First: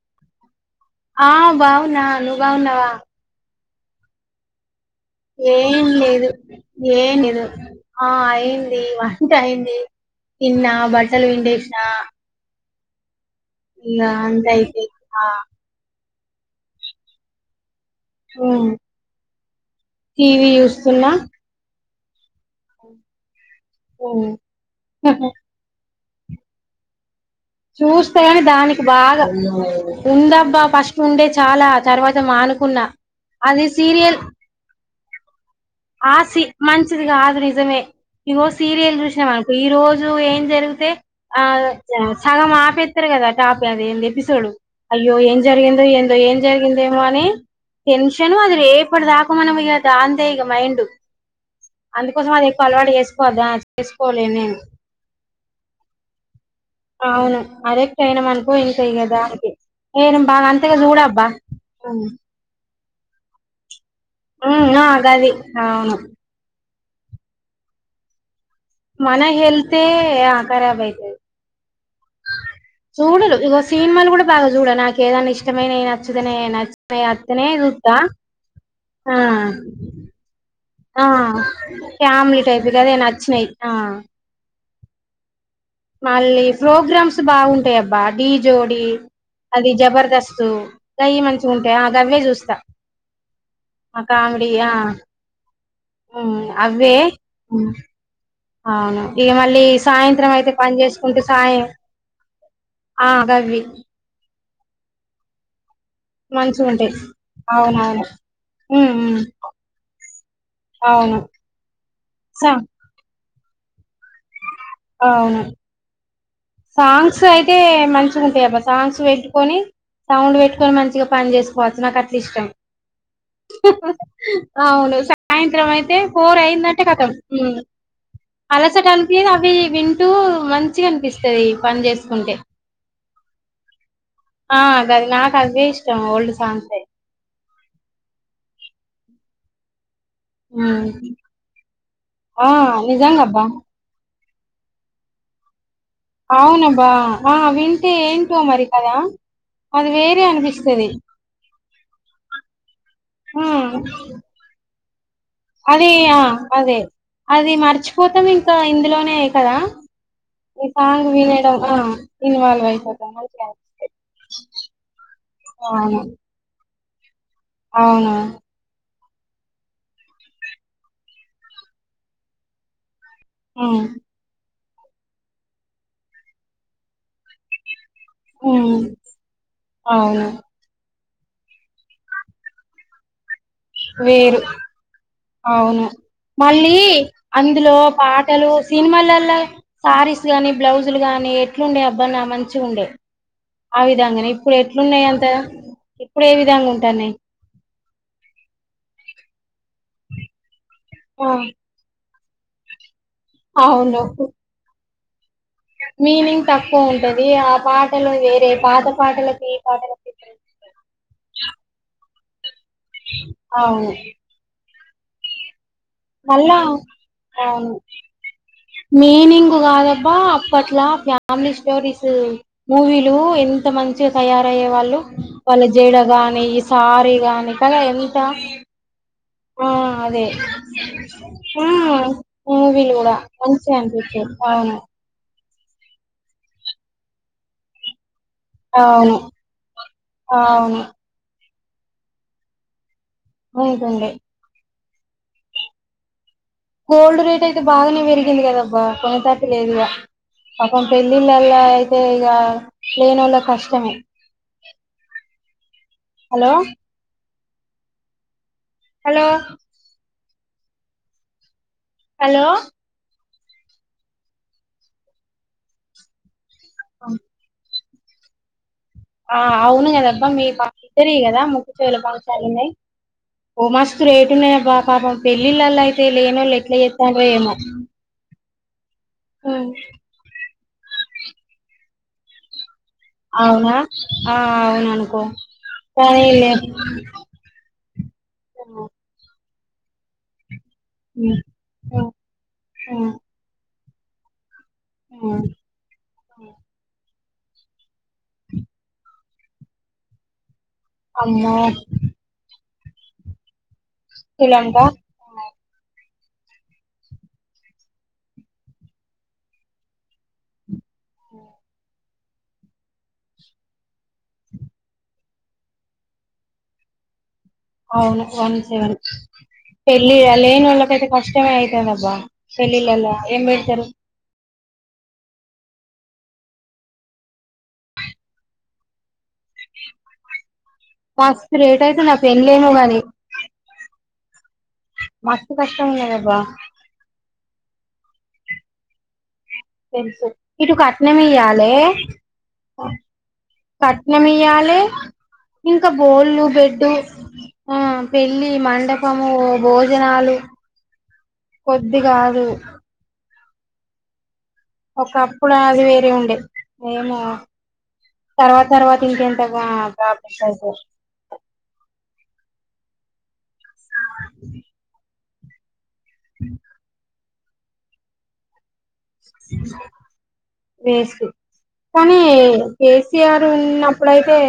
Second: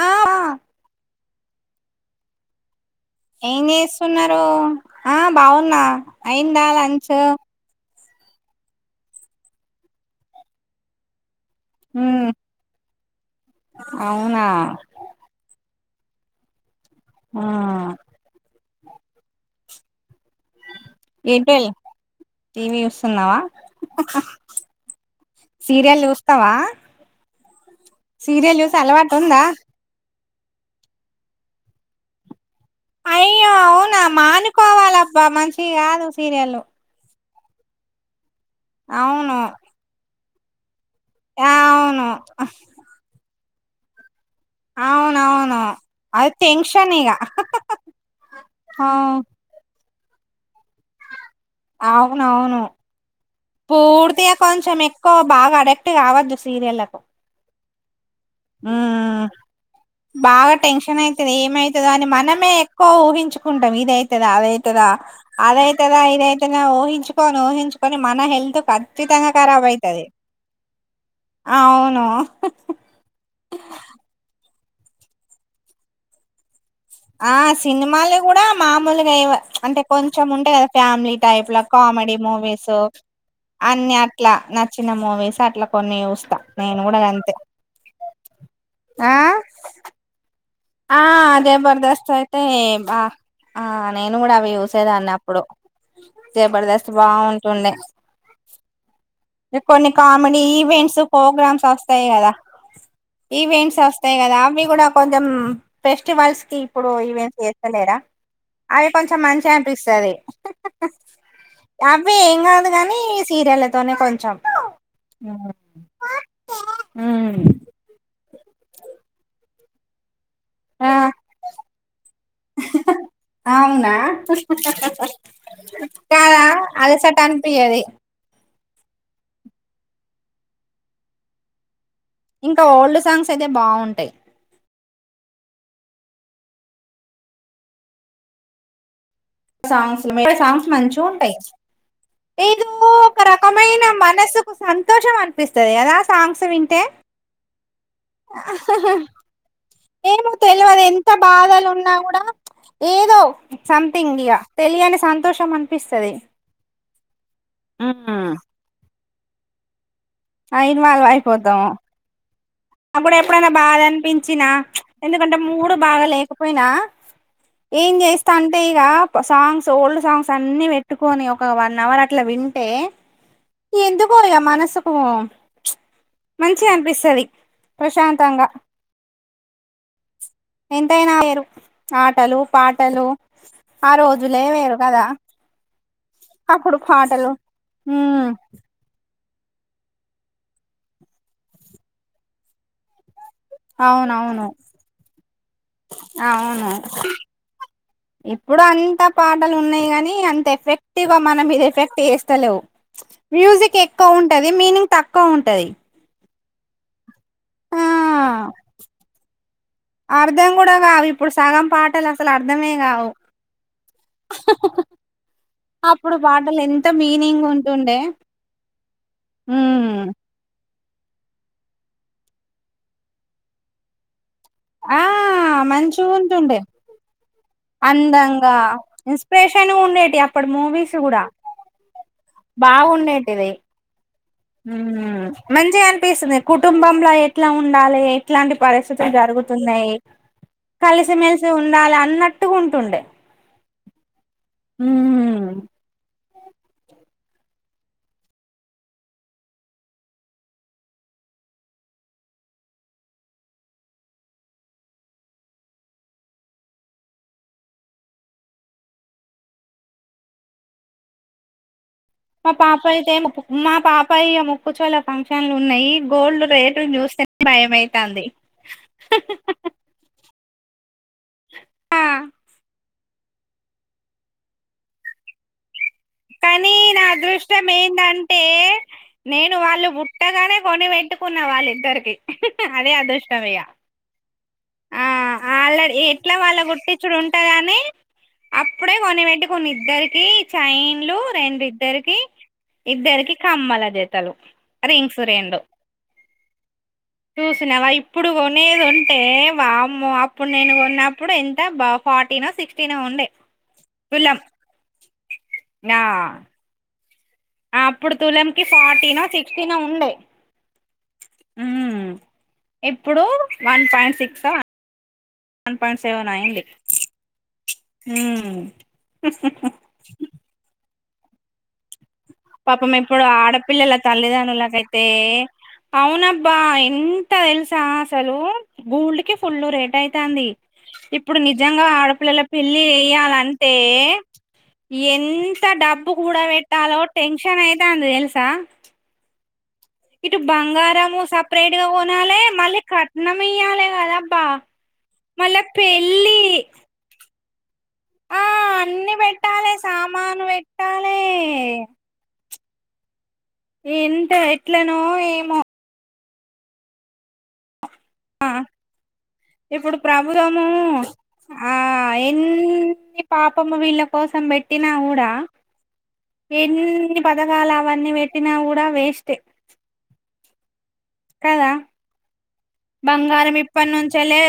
ఆ ఆ బాగున్న నువ్వు బాగున్నావా ఏం చేస్తున్నారు ఆ బాగున్నా ఏం లేదు అయిందా లంచ్ ఏం లేదు ఆ అయింది వంట అయింది తిన్న బట్టలు పిండే హ్మ్మ్ ఇంగా అంతే లే ఇంకేంటి ఆ [unintelligible] టీవీ చూస్తున్నా ఏటోల్ టీవీ చూస్తున్నావా హి హి ఉమ్ సీరియల్ చూస్ స్తవా చూస్తే దానికి బాగా ఉందా ఉందబ్బా ఫస్ట్ ఉండే చాలా తర్వాత మాను అయ్యో అవునా మానుకోవాలబ్బా మంచియి కాదు సీరియల్ రీజనే ఇగో సీరియల్ అవును చూసినావనుకో ఈ రోజు ఏం జరుగుతే ఆ స సగం ఆపేత్తరు కదా టాప దేందే పిస్ అయ్యో ఏం అవునవును జరిగిందో ఏందో అది ఏం టెన్షన్ జరిగిందేమో ఇగ అని టెన్షన్ అది ఆ రేపటి దాక మనం ఇగ తాందే ఇగ మైండ్ డ్ అందుకోసం అది అవునవును ఎక్కువ అలవాటు చేసుకోవద్దు ఆ చేసుకోలే పూర్తిగా నేను కొంచెం ఎక్కువ బాగా అడక్ట్ కావద్దు సీరియల కు అరే చేయనాం అనుకో ఇంక ఇగ దానికి నేను బాగా అంతగా చూడబ్బా కూ ఊహించుకుంటాం ఇదై తద ఉమ్ అదైతద ఆ గది అదైతద అవును ఇదైతద అని ఊహి చుకొని ఊహించుకొని మన హెల్త్ మన ఖచ్చితంగా ఖరాబ్ హెల్తే అయితది ఆ కరాబ్ అయితది ఉమ్మ్ హు హు లు ఇగో సినిన్మాల్ కూడా బాగా చూడ నాకేదన్న ఇష్టమైనవి నచ్చుతనే నచ్చ ఆ సినిమాలు గూడా మామూలుగా ఆ మ్చ్ అంటే కొంచెం ఉంటాయి కదా ఆ పామిలీ టైప్ లో కామెడీ ఫ్యామిలీ టైప్ మూవీస్ గదే నచ్చినయి ఆ అన్ని అట్లా న చిన్న మూవీస్ అట్లా కొన్ని చూస్తా మళ్ళీ నేను కూడా ప్రోగ్రామ్స్ గంతే బాగుంటాయబ్బా డీ జోడి ఆ అది జబర్దస్త్ ఆ గయి మంచిగుంటయి ఆ జబర్దస్త్ గవ్వే అయితే చూస్తా బ ఆ నేను గూడా కామెడీ అవి ఆ చూసేదాన్ని అప్పుడు ఉమ్ జబర్దస్త్ అవ్వే ఉమ్ బాగుంటుండే అవును ఇగ మళ్ళీ కొన్ని సాయంత్రం కామెడీ అయితే పని ఈవెంట్స్ చేసుకుంటే సాయం ప్రోగ్రామ్స్ వస్తాయి కదా ఆ గవ్వి ఈవెంట్స్ వస్తాయి కదా అవి కూడా కొంచెం ఫెస్టివల్స్ కి ఇప్పుడు మంచిగుంటయి ఈవెంట్స్ చేస్తలేరా అవునవును ఉమ్ అవి ఉమ్ కొంచెం మంచి అనిపిస్తాది అవును అవి ఏం స కాదు కానీ సీరియళ్లతోనే కొంచెం అ అవును సాంగ్స్ అయితే మన్ కుంటాయబ్బ సాంగ్స్ పెట్టుకొని సౌండ్ పెట్టుకొని ఆ మంచిగా పని చేసుకోవచ్చు నాకు అట్లా ఇష్టం అవునా అవును సాయంత్రం అయితే ఫోర్ కాదా అయిందట్టే కదం అలసట అనిపియది అలసట అన్పియాదు అవి వింటూ మంచిగా అనిపి స పని చే ఇంకా ఓల్డ్ సాంగ్స్ అయితే బాగుంటాయి ఆ గది నాకు అవే ఇష్టం ఓల్డ్ సాంగ్స్ స సాంగ్స్ ఉమ్ మంచిగ ఉంటాయ్ ఆ నిజంగబ్బా సంతోషం అనిపిస్తు కదా సాంగ్స్ వింటే అవునబ్బా ఆ వింటే ఏంటో మరి కదా అది వేరే ఏమో తెలిది అనిపిస్తది ఎంత బాధలు ఉన్నా కూడా ఏదో ఇండియా తెలియన్ అదే ఆ అదే అది మర్చిపోతాం ఇంకా ఇందులోనే ఎ కదా ఈ అయినవల్మ్ సాంగ్ వినడం అయిపోతాం ఆ ఇన్వాల్వ్ అయిపోతాం అప్పుడు మంచిగా ఎప్పుడైనా అనిపిస్తుంది. బాధ అనిపించినా ఎందుకంటే మూడు అవును బాగా లేకపోయినా ఏం అవును చేస్తా అంటే ఇగ సాంగ్స్ ఓల్డ్ సాంగ్స్ అన్ని పెట్టుకొని ఒక వన్ అవర్ అట్లా వింటే ఉమ్ ఎందు పోయా మనసు ఓ మంచి అనిపిస్తాది ప్రశాంతంగా ఉమ్ అవును ఎంతైనా వేరు ఆటలు పాటలు ఆ వేరు రోజులే కదా అవును అప్పుడు మళ్ళీ పాటలు అందులో ఉమ్ పాటలు సినిమాలలో శారీస్ గాని బ్లౌజులు గాని ఎట్లుండే అబ్బానా మంచి ఉండే ఆ విధంగానే అవునవును ఇప్పుడు ఎట్లున్నాయి అంత ఇప్పుడు ఏ విధంగా అవును ఉంటున్నాయి ఇప్పుడు అంతా పాటలు ఉన్నాయి కాగానీ అంత ఎఫెక్ తివ ఆ మనం ఇది ఎఫెక్ట్ తెలవు మ్యూజిక్ అవును ఎక్కువ ఉంటది మీనింగ్ తక్కు క్క ఉంటది మీనింగ్ తక్కువ ది ఆ పాటలు వేరే పాత పాటల కి [unintelligible] పాటలకి అర్ధం అర్ద్ మే కావు అవును అప్పుడు మళ్ళా పాటలు ఎంత మీనింగ్ ఉంటుండే మీనింగ్ ఉమ్ కాదబ్బా అప్పట్లా ఫ్యామిలీ స్టోరీస్ మూవీలు ఎంత మంచి తయారయ్యే వాళ్ళు ఆ వాళ్ళ జెడ గాని మంచిగుంటుండే ఈ సారీ గాని కదా ఎంత అందంగా ఆ ఇన్స్పిరేషన్ ఉండేటి అదే అప్పుడు మూవీస్ కూడా హ్మ్ మూవీలు కూడా మంచిగా అం కేం హ్మ్ మంచిగా అనిపిస్తుంది కుటుంబంలో ఎట్లా ఉండాలి ఇట్లాంటి పరిస్థితులు అవును జరుగుతున్నాయి అవును కలిసి మెలిసి ఉండాలి అన్నట్టుగా ఉంటుండే ఉంటుండె హ్మ్ గోల్డ్ రేట్ అయితే బాగానే పెరిగింది కదబ్బా కొనెటట్టు లేదు ఇక పాపం పెళ్ళిళ్ళలా అయితే ఇగ లేనొల్ల కష్టమే హలో హలో హలో మా పాపయితే మా పాపయ్య ముక్కచోల ఫంక్షన్లు ఉన్నాయి గోల్డ్ రేటును ఆ చూస్తేనే భయం కంది ఆ అవును కదబ్బా మీ పా ఇద్దరి యి కదా ముక్కుచెవుల ఫంక్షన్లు ఉన్నాయి ఓ మాస్తు రేటున్నాయి అబ్బా పాపం పెళ్ళిళ్ళలో అయితే లేనోళ్ళు కానీ ఎట్లా నా చేత్తాండ్రో ఏమో అదృష్టం ఏందంటే నేను ఉమ్. వాళ్ళు పుట్టగానే కొనిపెట్టుకున్న వాళ్ళిద్దరికి అదే అదృష్టం ఇగ అవునా ఆ అవును అనుకో అ ఎట్లా సరేలే వాళ్ళ కుట్టిచ్చుడు ఉంటందని అప్పుడే కొనిపెట్టి కొని ఇద్దరకి చై డ్లు రెండు ఇద్దరికి ఇద్దరికి కమ్మల జ తలు అరే ఇన్సూరెండు చూసిన వై ఇప్పుడు కొనేది ఉంటే వామ్మో నేను కొన్నప్పుడు అమ్మో ఎంత బ ఫార్టీనో సిక్స్ తిన ఉండే తులం ఇల్లంతా ఆ అప్పుడు తులంకి ఫార్టీనో సిక్స్టీనో ఉండే మ్మ్ ఇప్పుడు వన్ పాయింట్ సిక్సా వన్ పాయింట్ సెవెన్ అయ్యింది అవును వన్ సెవెన్ పెళ్ళి లేని వాళ్ళకైతే ఫస్ట్ టై అయ్యింది అబ్బా పాపం ఇప్పుడు ఆడపిల్లలా తల్లిదండనులా అయితే అవునబ్బా ఎంత తెలుసా అసలు గుళకి ఫుల్ళలు రేట్ అవుతంది ఇప్పుడు మస్తు రేట్ నిజంగా అయితుంది ఆ ఆడపిల్లల పెళ్ళేమో పెళ్లి గాని చేయాలంటి మస్తు ఎంత కష్టం డబ్బు ఉన్నదబ్బా కూడా పెట్టాలో టెన్షన్ అయ్యింది తెలుసా తెలుసు ఇటు కట్నం బంగారము ఇయ్యాలె సపరేట్ గా కొనాలే మళ్ళీ కట్నం ఇయ్యాలే కట్నం కదబ్బా ఇయ్యాలె మళ్ళా ఇంకా పెళ్ళి బోళ్లు బెడ్డు ఆ ఆ పెళ్ళి అన్ని మండపము పెట్టాలే భోజనాలు సామాను పెట్టాలే కొద్ది కాదు [inaudible] ఎంత ఎట్లనో ఒకప్పుడు ఏమో అది వేరే ఉండేది ఏమో ఆ తర్వాత తర్వాత ఇంకెంతగా ఇప్పుడు [unintelligible] మ్మ్ పాపము వీళ్ళ కోసం పెట్టినా కూడా ఏనీ పథకాలు అవన్నీ పెట్టినా కూడా వే అ వేస్కి కదా కానీ కేసియారు ఉన్నపుడు అయితే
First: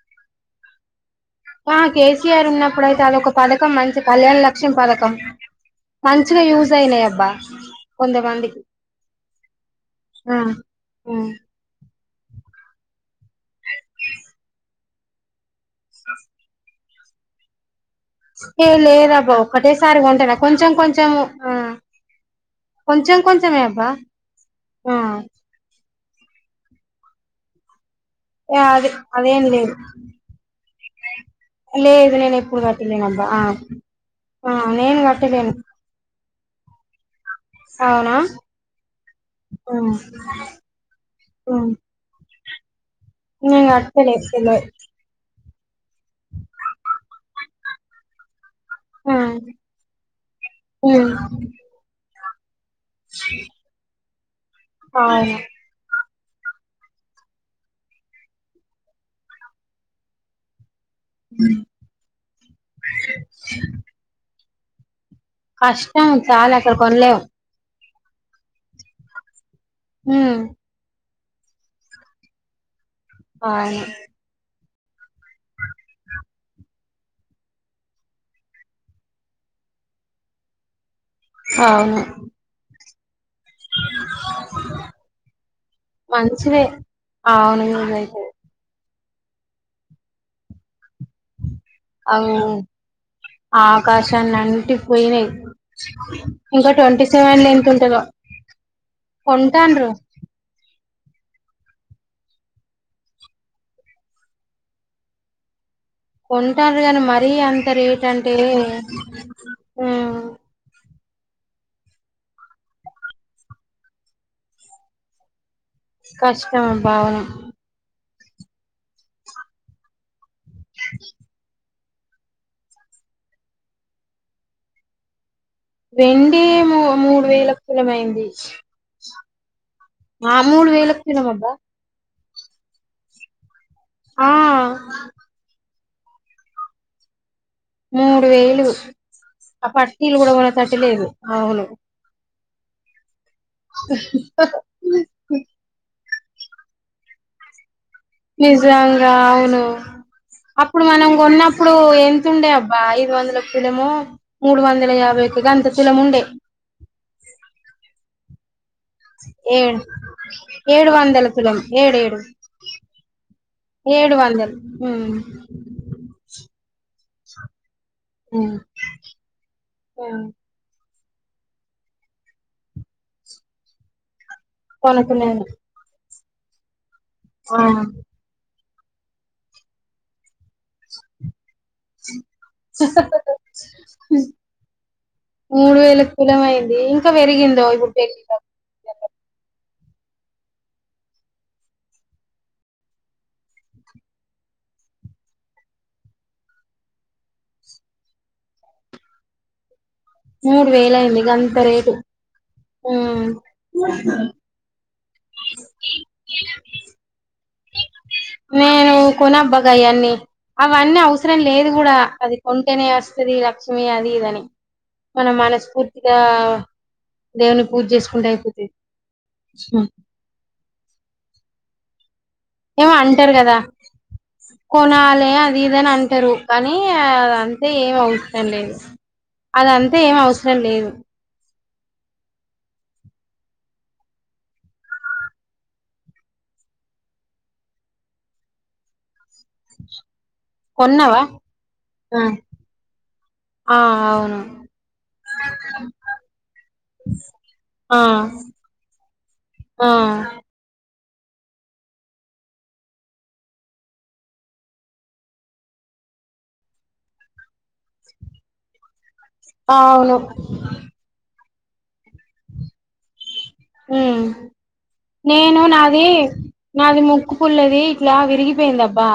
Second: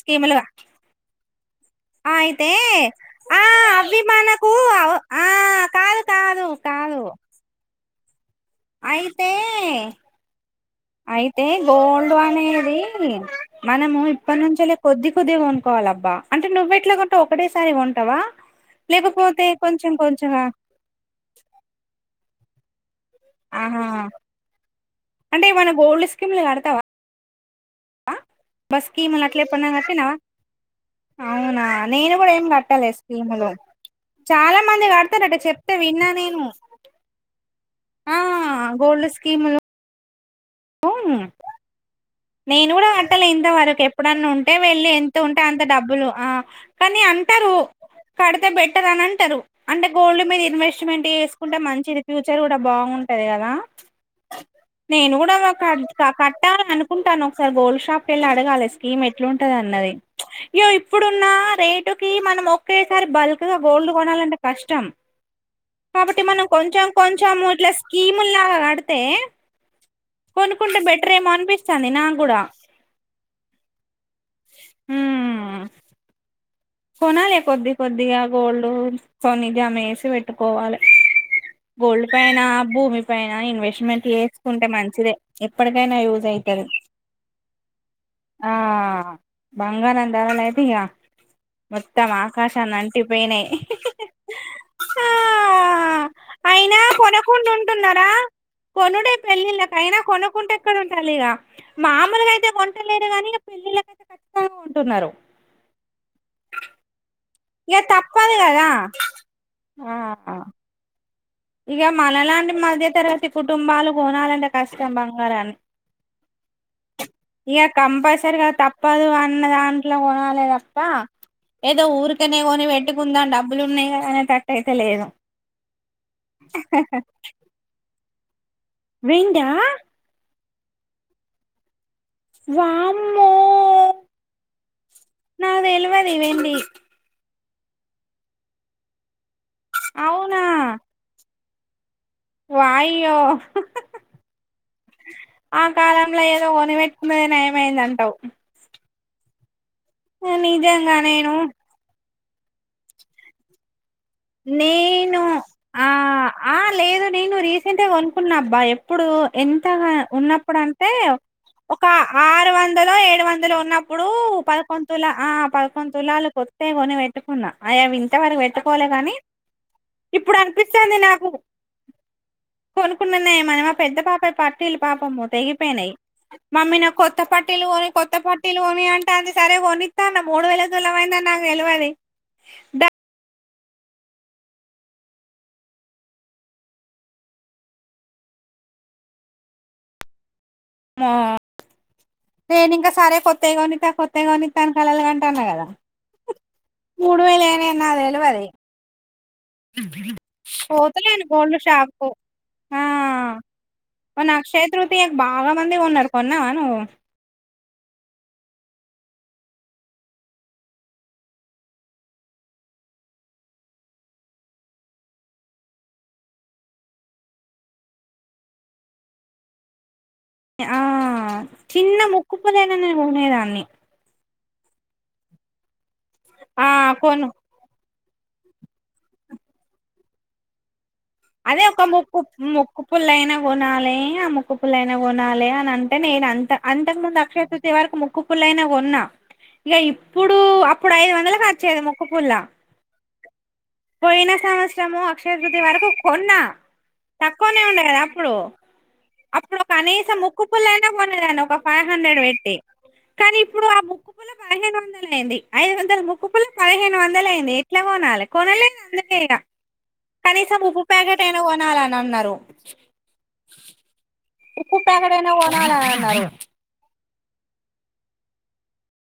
స్కీమలగా ఆ కే సీ ఆర్ ఉన్నప్పుడు అయితే అదొక ఆ పథకం అవి మంచి కళ్యాణ్ మనకు లక్ష్యం పథకం ఆ కాదు మంచిగా కాదు యూజ్ కాదు అయినాయ్ అబ్బా కొందే మంది అయితే ఆ అయితే గోల్డ్ నువ్ అనేది మనము ఇప్పట్నుంచెల్లె కొద్ది కొద్దిగా కొన్ కోవాలబ్బ తో ఒక్కటే సారి కొం ఏ లేదబ్బా ఒక్కటేసారి కొంటనా కొంచెంగా కొంచెం కొంచెం ఆ కొంచెం కొంచమే అబ్బా ఆహా ఆ కీముల కడుతవ ఆ అదే అదేం లేదు అవునా లేదు నేను కూడా ఏం ఎప్పుడు కట్టలే కట్టలేనబ్బా ఆ స్కీములు ఆ నేను కట్టలేను అస్ అవునా ఆ పోను నేను కూడా తెల్లే ఇంత నేను వరకి కట్టలే ఎప్పుడన్నా ఉంటే తెల్వదు వెళ్ళి ఎంత ఉం ట అంత డబ్బులు ఆ కానీ అంటరు కడితే బెట్ అని ఉమ్ అంటారు అంటే గోల్డ్ మీద ఇన్వెస్ట్మెంట్ ఉమ్ చేసుకుంటే మంచిది ఫ్యూచర్ అంట బాగుంటది కదా నేను కూడా అవును మా కాడుదు కట్టా కుంటాను ఒకసారి గోల్డ్ షాప్ కెళ్ళి అడగాలి స్కీమ్ ఎట్లుంటది అన్నది ఇప్పుడున్న రేటు కి మనం ఒకేసారి బల్క్ గా గోల్డ్ కొనాలంటే కష్టం కష్టం చాలా అక్కడ కొనలేవు క ముల్లా కడుతే ఉమ్ కొనుకుంట బెట్ట రేమోన్పి చందినాకూడా అవును మ్ కొనాలి కొద్ది కొద్దిగా గోల్డ్ కొన్ని జమ వేసి పెట్టుకోవాలి అవును గోల్డ్ పైన భూమి నా ఇన్వెస్ట్మెంట్ చేసుకుంటే మంచిదే ఎప్పటికైనా యూజ్ మంచిదే అయితారు అవును యూజ్ అయితది ఆ బంగారం ధరలు ఐతే ఇగ మొత్తం అవు ఆకాశాన్ని అంటిపోయినాయి ఆకాశాన్ని అంటిపోయినాయి ఇంకా అయినా ట్వంటీ సెవెన్ లో ఎంత ఉంటదో కొనుకుంటంటున్నారా కొనుడే పెళ్ళిళ్ళక కొంటాండ్రు అయినా కొనుకుంటే ఎక్కడ లిగా మామలుగా అయితే కొంటలేరు కాగాని పెళ్ళళ్ళకయితే ఖచ్చితంగా కొంటున్నారు ఉంటారు కానీ మరి ఇగ తప్పదు కదా ఆ మ్మ్ ఇక మనలాంటి మధ్య తరగతి కుటుంబాలు కొనాలంటే కష్టం బంగారాన్ని కష్టం భావన ఇస్తారు కదా తప్పదు అన్న దాంట్లో కొనాల కొనాలే తప్ప ఏదో ఊరికనే కొని పెట్టుకుందాం డబ్బులు ఉన్నాయనే తట్టు అయితే లేదు వెండి మూ మూడు వేలకు తులం అయింది వెండ ఆ మూడు వేలకు తినమబ్బా వామ్మో ఓ ఆ నాకు తెల్వది వెండి మూడు వేలు ఆ ప అట్టీలు కూడా కొనేటట్టు లేదు అవును వాయుయో కొని పెట్టుకున్నదే నయం అయింది అనుకోవాలి నిజంగా అవును ఆ అప్పుడు నిజంగా మనం నేను కొన్నప్పుడు ఎ స్తుండే అబ్బా ఐదు వందకి తులమో నేను ఆ ఆ లేదు నేను రీసెంట్గా కొనుకున్నా బాయం ఇప్పుడు ఏడు ఎంతగా ఉన్నప్పుడు అంటే ఏడు వందల తులం ఒక ఏడేడు ఆరు వందలు ఏడు వందలు ఉన్నప్పుడు ఏడు వందలు పదకొండు తుల మ్మ్ ఆ పదకొండు తులాలు కొత్తతే కొనివె పెట్టుకున్న అయ్యా ఇంత వరకు మ్మ్ పెట్టుకోలేగాని ఆ ఇప్పుడు అనిపిస్తు అనిపిస్తుంది నాకు కొనుకున్నా నయం అని మా పెద్ద పాప పట్టీలు పాపం కొనుక్కున్నాను తెగిపోయినయి మమ్మీ నా కొ కొత్త ఆ పార్టీలుని కొత్త పార్టీలు అమ్మి అంటాంది సరే కొనిత్తంఅన్న మూడువేల అని నాక్ వేలువది డ్డ హుమ్ మూడు వేలకు కులం అయింది ఇంకా పెరిగిందో ఇప్పుడు పెరిగిందో నెంబర్ మో నేను ఇంకా సరే కొత్తయి కొనిత్త కొత్తయి కొనిత్తని కలాలు కంటానకదా మూడువేలే అని నాక్ తెల్వది మూడు వేలు అయింది పోతలేను గంత గోల్డ్ రేటు షాప్ కు ఆ ఉమ్ మొన అక్షయ తృ ఆంటే బాగా మంది కొన్నారు కొన్నావ నువ్వు నేను కొనబ్బగయి అన్నీ అవన్నీ అవసరం లేదుకూడా అది కొంటేనే వస్తది లక్ష్మి అది ఇదని మనం మనస్ఫూర్తిగా దేవుని పూజ్ చేసుకుంటే అయిపోతది ఆ చిన్న ముక్ కుప్పదేనాంద ఏమో అంటారు కదా మునిగేదాన్ని కొనాలి అదిఇది అన్ అంటరు కానీ ఆ అంతే ఏంవ్వద్ లేదు అదంతా ఏం అవసరం లేదు అదే ఒక ముక్కు ముొక్కు పుల్ల అయినా కొనాలి ఆ ముక్కుపుల్లైన కొనాలే అని అంటే నేను అంత అంతకు ముందు అక్షయతృతీయ వరకు ముక్కుపుల్లైన కొన్నా ఇగ ఇప్పుడు అప్పుడు ఐదు కొన్నావా వందలకుకి వచ్చేది మొక్క్క ఆ! పుల్ల ఆ పోయిన అవును సంవత్సరము అక్షయతతి వరకు కొన్నా తక్కువనే ఉండ కదా ఆ అప్పుడు అప్పుడు ఒక ఆ కనీసం ముక్కు పుల్లని కొనేదాన్ని ఒక ఫైవ్ హండ్రెడ్ పెట్టి కానీ ఇప్పుడు ఆ ముక్కుపుల పదిహేను వందలు అయింది ఐదు వందల ముక్కుపులు పదిహేను వందల అయింది ఎట్లా కొనాలి కొనలేదు వెయారా అవును కనీసూ ఎనా కొనాలని అన్నారు ఉమ్ ఉప్పు ప్యాకెట్ అయినా నేను కొనాలని నాది అన్నారు నాది ముక్ ఉ పుల్లది ఇట్లా విరిగిపోయిందబ్బా